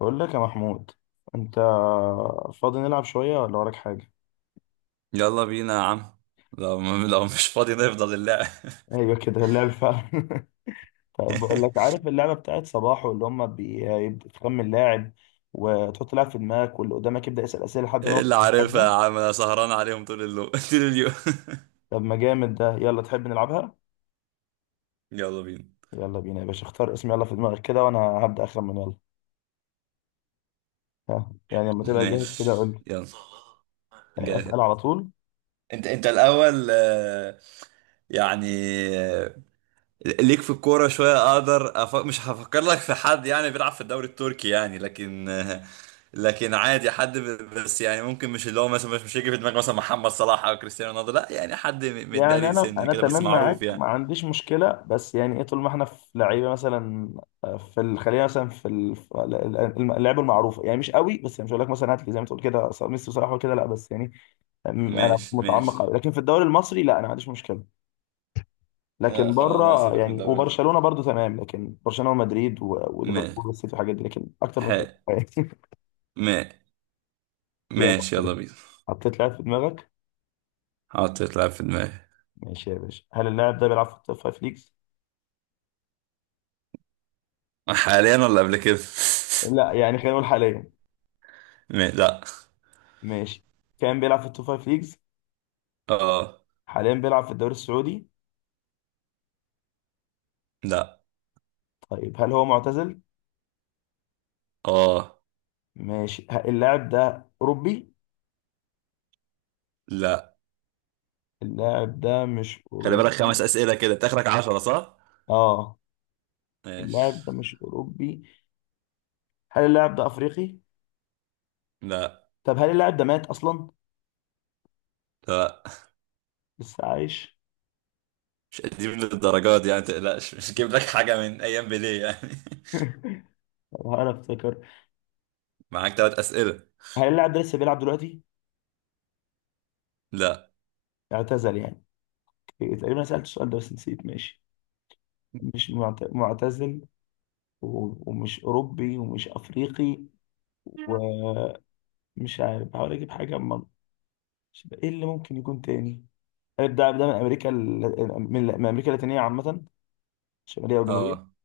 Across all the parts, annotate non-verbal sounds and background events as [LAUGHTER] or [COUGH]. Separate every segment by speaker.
Speaker 1: بقول لك يا محمود، انت فاضي نلعب شويه ولا وراك حاجه؟
Speaker 2: يلا بينا يا عم. لو لو مش فاضي نفضل اللعب.
Speaker 1: ايوه كده اللعب فعلا. [LAUGHS] طب بقول لك،
Speaker 2: [LAUGHS]
Speaker 1: عارف اللعبه بتاعت صباحو اللي هم بيبدا تخمن لاعب وتحط لاعب في دماغك واللي قدامك يبدا يسال اسئله لحد ما
Speaker 2: ايه
Speaker 1: يوصل
Speaker 2: اللي
Speaker 1: اللاعب
Speaker 2: عارفها
Speaker 1: ده؟
Speaker 2: يا عم، انا سهران عليهم طول [LAUGHS] طول اليوم.
Speaker 1: طب ما جامد ده، يلا تحب نلعبها؟
Speaker 2: [LAUGHS] يلا بينا.
Speaker 1: يلا بينا يا باشا، اختار اسم، يلا في دماغك كده وانا هبدا اخمن يلا. ها، يعني لما تبقى جاهز كده
Speaker 2: ماشي
Speaker 1: قول لي.
Speaker 2: يلا، جاهز.
Speaker 1: اسال على طول.
Speaker 2: انت الاول، يعني آه، ليك في الكوره شويه، اقدر مش هفكر لك في حد يعني بيلعب في الدوري التركي يعني، لكن لكن عادي حد بس يعني ممكن مش اللي هو مثلا، مش هيجي في دماغك مثلا محمد صلاح او كريستيانو رونالدو، لا يعني حد
Speaker 1: يعني
Speaker 2: متداري
Speaker 1: انا
Speaker 2: سنه
Speaker 1: انا
Speaker 2: كده بس
Speaker 1: تمام
Speaker 2: معروف
Speaker 1: معاك،
Speaker 2: يعني.
Speaker 1: ما عنديش مشكله، بس يعني ايه طول ما احنا في لعيبه؟ مثلا في خلينا مثلا في اللعيبه المعروفه، يعني مش قوي، بس يعني مش هقول لك مثلا هات لي زي ما تقول كده ميسي وصلاح وكده، لا، بس يعني انا
Speaker 2: ماشي
Speaker 1: مش
Speaker 2: ماشي.
Speaker 1: متعمق قوي لكن في الدوري المصري لا انا ما عنديش مشكله.
Speaker 2: آه
Speaker 1: لكن
Speaker 2: خلاص، لا
Speaker 1: بره
Speaker 2: سيبك من
Speaker 1: يعني،
Speaker 2: الدوري.
Speaker 1: وبرشلونه برضو تمام، لكن برشلونه ومدريد
Speaker 2: ماشي.
Speaker 1: وليفربول والسيتي والحاجات دي، لكن اكتر
Speaker 2: ح
Speaker 1: من كده. [LAUGHS]
Speaker 2: ما
Speaker 1: يلا،
Speaker 2: ماشي يلا بينا.
Speaker 1: حطيت لاعب في دماغك؟
Speaker 2: حطيت لعب في دماغي.
Speaker 1: ماشي يا باشا، هل اللاعب ده بيلعب في التوب فايف ليجز؟
Speaker 2: حاليا ولا قبل كده؟
Speaker 1: لا يعني خلينا نقول حاليا.
Speaker 2: [LAUGHS] ما... لا.
Speaker 1: ماشي، كان بيلعب في التوب فايف ليجز؟
Speaker 2: اه.
Speaker 1: حاليا بيلعب في الدوري السعودي؟
Speaker 2: لا.
Speaker 1: طيب، هل هو معتزل؟
Speaker 2: اه.
Speaker 1: ماشي، اللاعب ده اوروبي؟
Speaker 2: لا.
Speaker 1: اللاعب ده مش
Speaker 2: خلي بالك، خمس
Speaker 1: اوروبي؟
Speaker 2: أسئلة كده تاخرك 10، صح؟
Speaker 1: اه.
Speaker 2: ماشي.
Speaker 1: اللاعب ده مش اوروبي. هل اللاعب ده افريقي؟
Speaker 2: لا.
Speaker 1: طب هل اللاعب ده مات اصلا؟
Speaker 2: لا،
Speaker 1: لسه عايش؟
Speaker 2: مش قديم للدرجات دي يعني، تقلقش مش جيب لك حاجة من أيام بيليه يعني. [LAUGHS]
Speaker 1: [LAUGHS] طب انا افتكر،
Speaker 2: معاك 3 أسئلة.
Speaker 1: هل اللاعب ده لسه بيلعب دلوقتي؟
Speaker 2: لا.
Speaker 1: اعتزل يعني. تقريبا أنا سألت السؤال ده بس نسيت. ماشي، مش معتزل، ومش اوروبي ومش افريقي ومش، عارف، بحاول اجيب حاجه ايه اللي ممكن يكون تاني؟ اللاعب ده من امريكا من امريكا اللاتينيه عامه، شماليه
Speaker 2: اه.
Speaker 1: وجنوبيه.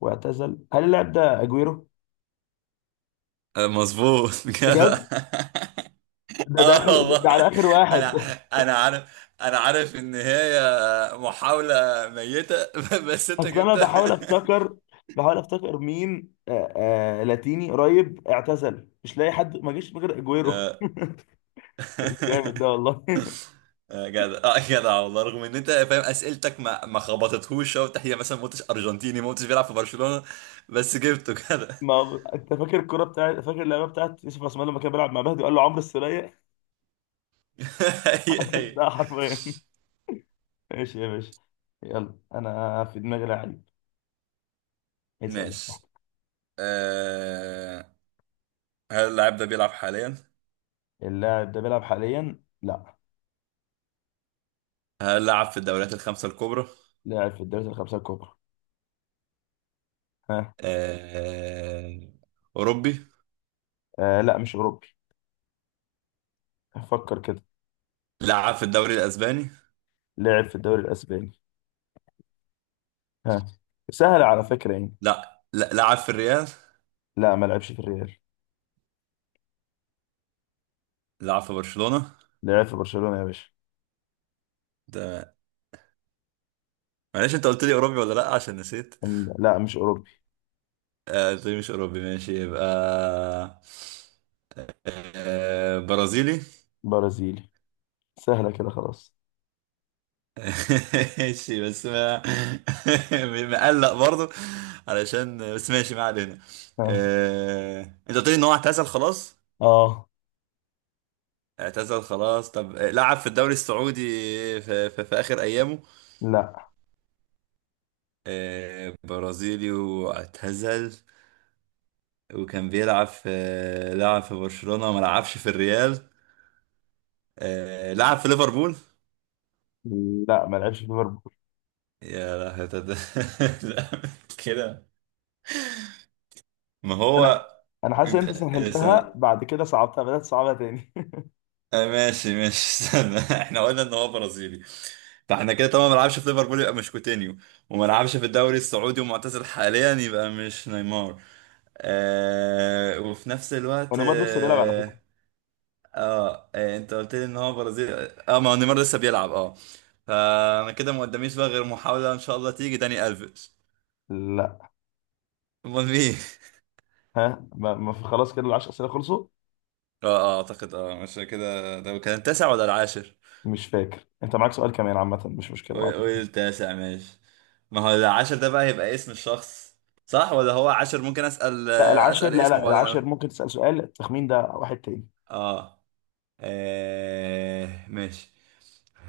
Speaker 1: واعتزل. هل اللاعب ده اجويرو؟
Speaker 2: مظبوط [LAUGHS] كده.
Speaker 1: بجد؟
Speaker 2: [LAUGHS]
Speaker 1: ده ده
Speaker 2: اه
Speaker 1: آخر- ده على
Speaker 2: والله.
Speaker 1: اخر واحد.
Speaker 2: انا،
Speaker 1: [LAUGHS]
Speaker 2: انا عارف ان هي محاولة ميتة [LAUGHS] بس انت
Speaker 1: اصل انا
Speaker 2: جبتها.
Speaker 1: بحاول افتكر، بحاول افتكر مين، آه لاتيني قريب اعتزل، مش لاقي حد ما جيش غير اجويرو.
Speaker 2: آه.
Speaker 1: [LAUGHS] جامد
Speaker 2: [LAUGHS]
Speaker 1: ده والله. [LAUGHS]
Speaker 2: آه، جدع، اه جدع والله، رغم ان انت فاهم اسئلتك ما خبطتهوش شوط، هي مثلا ما قلتش ارجنتيني، ما قلتش بيلعب في برشلونة، بس جبته جدع.
Speaker 1: ما هو- انت فاكر الكوره بتاعت، فاكر اللعبه بتاعت يوسف عثمان لما كان بيلعب مع مهدي وقال له عمرو السوليه؟
Speaker 2: [LAUGHS]
Speaker 1: [LAUGHS]
Speaker 2: هي
Speaker 1: عمرو
Speaker 2: هي.
Speaker 1: السولية حرفيا. ماشي يا باشا، يلا انا في دماغي لعيب، اسال.
Speaker 2: ماشي. آه. هل اللاعب ده بيلعب حاليا؟
Speaker 1: اللاعب ده بيلعب حاليا؟ لا.
Speaker 2: هل لعب في الدوريات الخمسة الكبرى؟
Speaker 1: لاعب في الدوري الخمسة الكبرى. ها.
Speaker 2: آه. أوروبي؟
Speaker 1: آه لا مش أوروبي. فكر كده.
Speaker 2: لعب في الدوري الأسباني؟
Speaker 1: لعب في الدوري الأسباني. ها. سهل على فكرة يعني.
Speaker 2: لا لا، لعب في الريال.
Speaker 1: لا ما لعبش في الريال.
Speaker 2: لعب في برشلونة.
Speaker 1: لعب في برشلونة يا باشا.
Speaker 2: ده، معلش انت قلت لي اوروبي ولا لا، عشان نسيت.
Speaker 1: لا مش أوروبي.
Speaker 2: آه، قلت لي مش اوروبي، ماشي، يبقى آه، برازيلي.
Speaker 1: برازيلي. سهلة كده خلاص.
Speaker 2: [LAUGHS] ماشي بس ما، [LAUGHS] مقلق برضه، علشان بس ماشي، ما علينا.
Speaker 1: ها.
Speaker 2: آه، انت قلت لي ان هو اعتزل خلاص.
Speaker 1: آه
Speaker 2: اعتزل خلاص، طب آه، لعب في الدوري السعودي في اخر ايامه؟
Speaker 1: لا.
Speaker 2: آه، برازيلي واعتزل، وكان بيلعب في، لعب في برشلونة، ما لعبش في الريال، آه، لعب في ليفربول.
Speaker 1: لا ما لعبش في ليفربول.
Speaker 2: يا لهوي، [LAUGHS] لا كده، ما
Speaker 1: أنا
Speaker 2: هو،
Speaker 1: أنا حاسس إن أنت
Speaker 2: استنى.
Speaker 1: سهلتها، بعد كده صعبتها، بدأت تصعبها تاني. [LAUGHS]
Speaker 2: آه، ماشي ماشي استنى، [LAUGHS] احنا قلنا ان هو برازيلي، فاحنا كده طبعا ما لعبش في ليفربول، يبقى مش كوتينيو، وما لعبش في الدوري السعودي ومعتزل حاليا، يبقى مش نيمار. آه، وفي نفس الوقت
Speaker 1: ونيمار لسه بيلعب على فكرة.
Speaker 2: آه. اه إيه، انت قلت لي ان هو برازيل. اه، ما هو نيمار لسه بيلعب اه. فانا كده ما قداميش بقى غير محاولة ان شاء الله تيجي داني الفيش.
Speaker 1: لا.
Speaker 2: امال مين؟
Speaker 1: ها، ما في، خلاص كده العشر أسئلة خلصوا.
Speaker 2: [LAUGHS] اه اه اعتقد اه مش كده، ده كان التاسع ولا العاشر؟
Speaker 1: مش فاكر انت معاك سؤال كمان، عامة مش مشكلة
Speaker 2: قول
Speaker 1: معاك.
Speaker 2: قول التاسع، ماشي. ما هو العاشر ده بقى هيبقى اسم الشخص، صح؟ ولا هو عاشر ممكن اسأل
Speaker 1: لا
Speaker 2: آه،
Speaker 1: العاشر،
Speaker 2: اسأل
Speaker 1: لا
Speaker 2: اسمه
Speaker 1: لا
Speaker 2: بعدين اقول.
Speaker 1: العاشر ممكن تسأل سؤال التخمين ده واحد تاني.
Speaker 2: اه. آه، ماشي.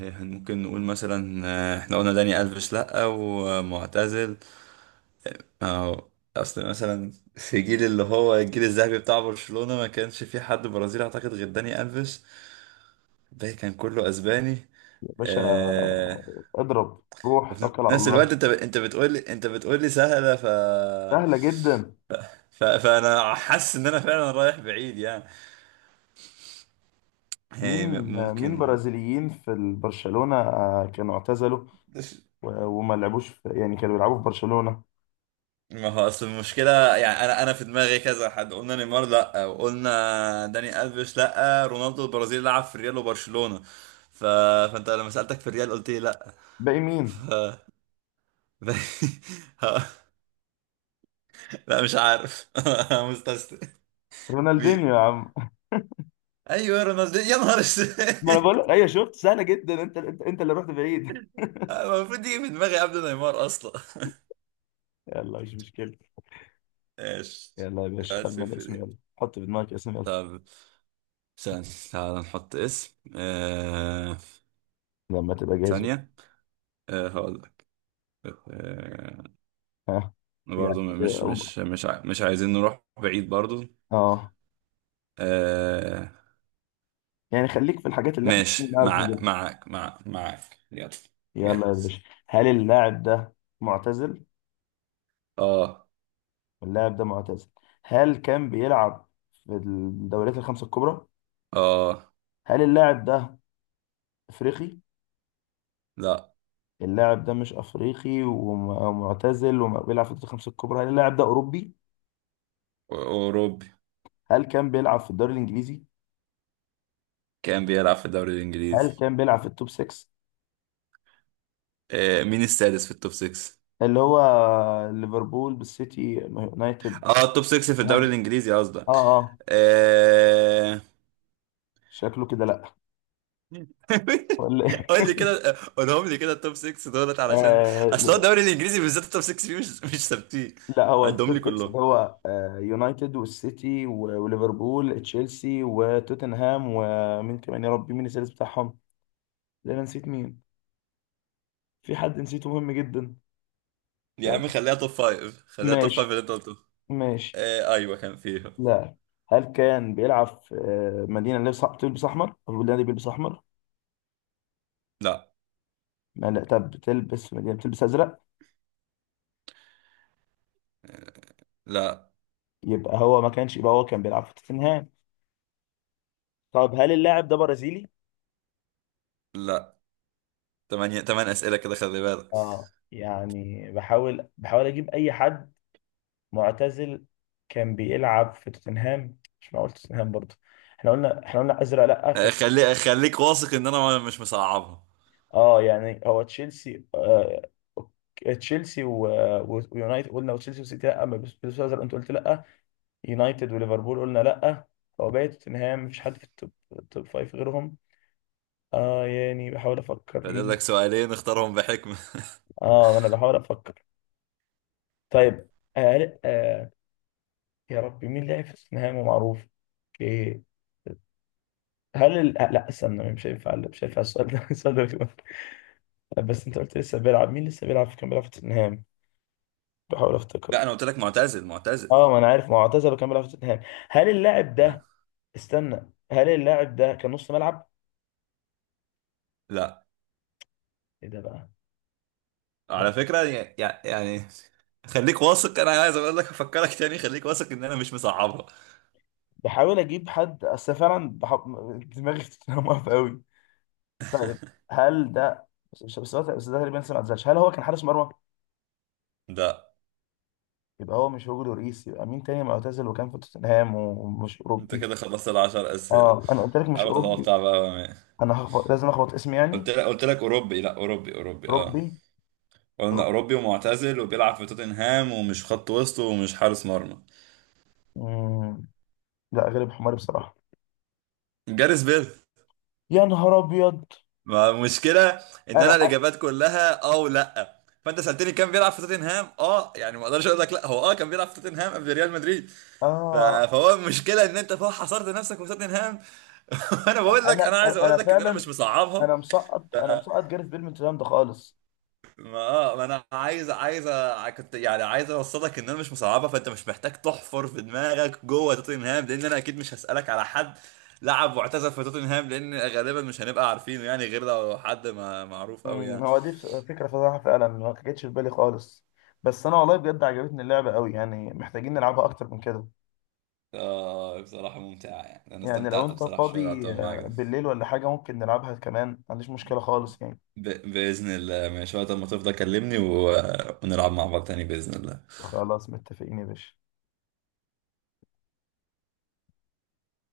Speaker 2: ممكن نقول مثلا آه، احنا قلنا داني الفيش لا ومعتزل. اه. اصل مثلا في جيل اللي هو الجيل الذهبي بتاع برشلونة ما كانش في حد برازيلي اعتقد غير داني الفيش، باقي كان كله اسباني.
Speaker 1: يا باشا
Speaker 2: آه.
Speaker 1: اضرب، روح
Speaker 2: وفي
Speaker 1: توكل على
Speaker 2: نفس الوقت
Speaker 1: الله.
Speaker 2: انت بتقول لي، بتقول لي سهلة،
Speaker 1: سهلة جدا.
Speaker 2: ف فانا حاسس ان انا فعلا رايح بعيد يعني.
Speaker 1: مين؟
Speaker 2: هي
Speaker 1: مين
Speaker 2: ممكن.
Speaker 1: برازيليين في برشلونة كانوا اعتزلوا وما لعبوش في، يعني كانوا بيلعبوا في برشلونة؟
Speaker 2: ما هو اصل المشكلة، يعني انا في دماغي كذا حد، قلنا نيمار لا، وقلنا داني الفيش لا، رونالدو البرازيلي لعب في ريال وبرشلونة، ف... فانت لما سألتك في الريال قلت لي لا.
Speaker 1: باقي
Speaker 2: ف...
Speaker 1: مين؟
Speaker 2: [LAUGHS] ها- لا مش عارف، [LAUGHS] مستسلم.
Speaker 1: رونالدينيو
Speaker 2: مين؟
Speaker 1: يا عم.
Speaker 2: ايوه رونالدو، يا نهار اسود.
Speaker 1: [LAUGHS] ما انا بقول لك،
Speaker 2: [LAUGHS]
Speaker 1: ايوه شفت سهلة جدا، انت اللي رحت بعيد. [LAUGHS]
Speaker 2: المفروض يجي من دماغي قبل نيمار اصلا. [LAUGHS]
Speaker 1: يلا مش مشكلة.
Speaker 2: ايش؟
Speaker 1: يلا يا باشا،
Speaker 2: واحد
Speaker 1: خمن
Speaker 2: صفر
Speaker 1: اسم،
Speaker 2: دي.
Speaker 1: يلا حط في دماغك اسم يلا.
Speaker 2: طب، ثانية تعال نحط اسم آه...
Speaker 1: لما تبقى جاهز.
Speaker 2: ثانية. آه هقول لك. آه...
Speaker 1: ها، يعني
Speaker 2: برضو مش مش عايزين نروح بعيد برضو.
Speaker 1: اه،
Speaker 2: آه...
Speaker 1: يعني خليك في الحاجات اللي احنا
Speaker 2: ماشي
Speaker 1: بنعرف نجيبها.
Speaker 2: معاك معاك يلا.
Speaker 1: يلا يا
Speaker 2: جاهز.
Speaker 1: باشا. هل اللاعب ده معتزل؟
Speaker 2: اه.
Speaker 1: اللاعب ده معتزل. هل كان بيلعب في الدوريات الخمسة الكبرى؟
Speaker 2: اه.
Speaker 1: هل اللاعب ده افريقي؟
Speaker 2: لا.
Speaker 1: اللاعب ده مش افريقي ومعتزل وبيلعب في الدوريات الخمسة الكبرى، هل اللاعب ده اوروبي؟
Speaker 2: أوروبي.
Speaker 1: هل كان بيلعب في الدوري الانجليزي؟
Speaker 2: كان بيلعب في الدوري
Speaker 1: هل
Speaker 2: الإنجليزي.
Speaker 1: كان بيلعب في التوب 6
Speaker 2: آه، مين السادس في التوب 6؟
Speaker 1: اللي هو ليفربول بالسيتي يونايتد؟
Speaker 2: اه، التوب 6 في الدوري
Speaker 1: اه.
Speaker 2: الإنجليزي قصدك؟
Speaker 1: اه.
Speaker 2: آه...
Speaker 1: شكله كده لا. ولا
Speaker 2: [LAUGHS] قول
Speaker 1: إيه؟
Speaker 2: لي كده، قولهم لي كده التوب 6 دولت علشان، اصل هو
Speaker 1: [LAUGHS]
Speaker 2: الدوري الانجليزي بالذات التوب 6 فيه مش ثابتين.
Speaker 1: لا، هو
Speaker 2: عدهم
Speaker 1: التوب
Speaker 2: لي
Speaker 1: 6
Speaker 2: كلهم.
Speaker 1: اللي هو يونايتد والسيتي وليفربول تشيلسي وتوتنهام ومين كمان؟ يا ربي مين السادس بتاعهم؟ لا انا نسيت مين، في حد نسيته مهم جدا.
Speaker 2: يا عم خليها توب 5، خليها توب 5
Speaker 1: ماشي
Speaker 2: اللي انت قلته.
Speaker 1: ماشي.
Speaker 2: آه ايوه كان فيها.
Speaker 1: لا. هل كان بيلعب في مدينة اللي بتلبس أحمر؟ أو النادي بيلبس أحمر؟
Speaker 2: لا.
Speaker 1: ما لا، طب بتلبس مدينة بتلبس أزرق؟
Speaker 2: لا.
Speaker 1: يبقى هو ما كانش، يبقى هو كان بيلعب في توتنهام. طب هل اللاعب ده برازيلي؟
Speaker 2: لا. تمانية، تمن اسئله كده خلي بالك.
Speaker 1: اه يعني بحاول أجيب أي حد. معتزل، كان بيلعب في توتنهام. مش معقول توتنهام برضه. احنا قلنا ازرق لا، ف...
Speaker 2: آه، خلي خليك واثق ان انا مش مصعبها.
Speaker 1: اه يعني هو تشيلسي، تشيلسي و... و... ويونايتد قلنا، وتشيلسي وسيتي لا ما بيلبسوا ازرق، انت قلت لا. يونايتد وليفربول قلنا لا. هو باقي توتنهام، مفيش حد في التوب، التوب فايف غيرهم. اه يعني بحاول افكر
Speaker 2: فاضل لك
Speaker 1: مين.
Speaker 2: سؤالين، اختارهم بحكمة. [LAUGHS]
Speaker 1: اه انا بحاول افكر. طيب آه... آه... يا ربي مين لعب في توتنهام ومعروف؟ اوكي، هل لا استنى مش هينفع، لا مش هينفع السؤال ده، [LAUGHS] بس انت قلت لسه بيلعب، مين لسه بيلعب في، كان بيلعب في توتنهام. بحاول افتكر.
Speaker 2: لا انا قلت لك معتزل معتزل.
Speaker 1: اه ما انا عارف، ما هو اعتزل كان بيلعب في توتنهام. هل اللاعب
Speaker 2: لا.
Speaker 1: ده، استنى، هل اللاعب ده كان نص ملعب؟
Speaker 2: لا،
Speaker 1: ايه ده بقى؟ لا.
Speaker 2: على فكرة يعني، يعني خليك واثق، انا عايز اقول لك افكرك تاني، خليك واثق ان انا مش مصعبها.
Speaker 1: بحاول اجيب حد، اصل فعلا دماغي [LAUGHS] في توتنهام واقفه قوي. طيب هل ده، بس ده تقريبا لسه ما اعتزلش، هل هو كان حارس مرمى؟
Speaker 2: لا.
Speaker 1: يبقى هو مش هوجو لوريس، يبقى مين تاني معتزل وكان في توتنهام ومش
Speaker 2: انت
Speaker 1: اوروبي؟
Speaker 2: كده خلصت الـ10 اسئلة،
Speaker 1: اه انا قلت لك مش
Speaker 2: حاول
Speaker 1: اوروبي.
Speaker 2: تتوقع بقى
Speaker 1: انا هخبط، لازم اخبط اسمي يعني.
Speaker 2: قلت لك اوروبي، لا اوروبي اوروبي اه.
Speaker 1: ربي.
Speaker 2: قلنا
Speaker 1: رب.
Speaker 2: اوروبي ومعتزل وبيلعب في توتنهام ومش خط وسط ومش حارس مرمى.
Speaker 1: مم. لا غالب حماري بصراحه.
Speaker 2: جاريس بيل.
Speaker 1: يا نهار ابيض.
Speaker 2: ما المشكلة ان
Speaker 1: انا،
Speaker 2: انا الاجابات كلها اه ولا آه. فانت سألتني كان بيلعب في توتنهام، اه يعني ما اقدرش اقول لك لا، هو اه كان بيلعب في توتنهام قبل ريال مدريد.
Speaker 1: اه،
Speaker 2: فهو المشكلة ان انت فوق حصرت نفسك في توتنهام، [LAUGHS] وانا بقول لك
Speaker 1: انا
Speaker 2: انا عايز اقول
Speaker 1: انا
Speaker 2: لك ان انا مش
Speaker 1: فعلا،
Speaker 2: مصعبها.
Speaker 1: انا مسقط، انا مسقط جاريث بيل من الكلام ده خالص.
Speaker 2: ما انا عايز كنت يعني عايز اوصلك ان انا مش مصعبها، فانت مش محتاج تحفر في دماغك جوه توتنهام، لان انا اكيد مش هسألك على حد لعب واعتزل في توتنهام، لان غالبا مش هنبقى عارفينه يعني، غير لو حد ما معروف قوي يعني.
Speaker 1: هو دي فكره فظيعه فعلا، ما جتش في بالي خالص. بس انا والله بجد عجبتني اللعبه قوي، يعني محتاجين نلعبها اكتر من كده.
Speaker 2: آه بصراحة ممتعة يعني، أنا
Speaker 1: يعني لو
Speaker 2: استمتعت
Speaker 1: انت
Speaker 2: بصراحة شوية
Speaker 1: فاضي
Speaker 2: العطاء معاك ده.
Speaker 1: بالليل ولا حاجه ممكن نلعبها كمان، ما عنديش مشكله خالص يعني.
Speaker 2: ب... بإذن الله ماشي، وقت ما تفضى كلمني ونلعب مع بعض تاني بإذن الله.
Speaker 1: خلاص متفقين يا باشا.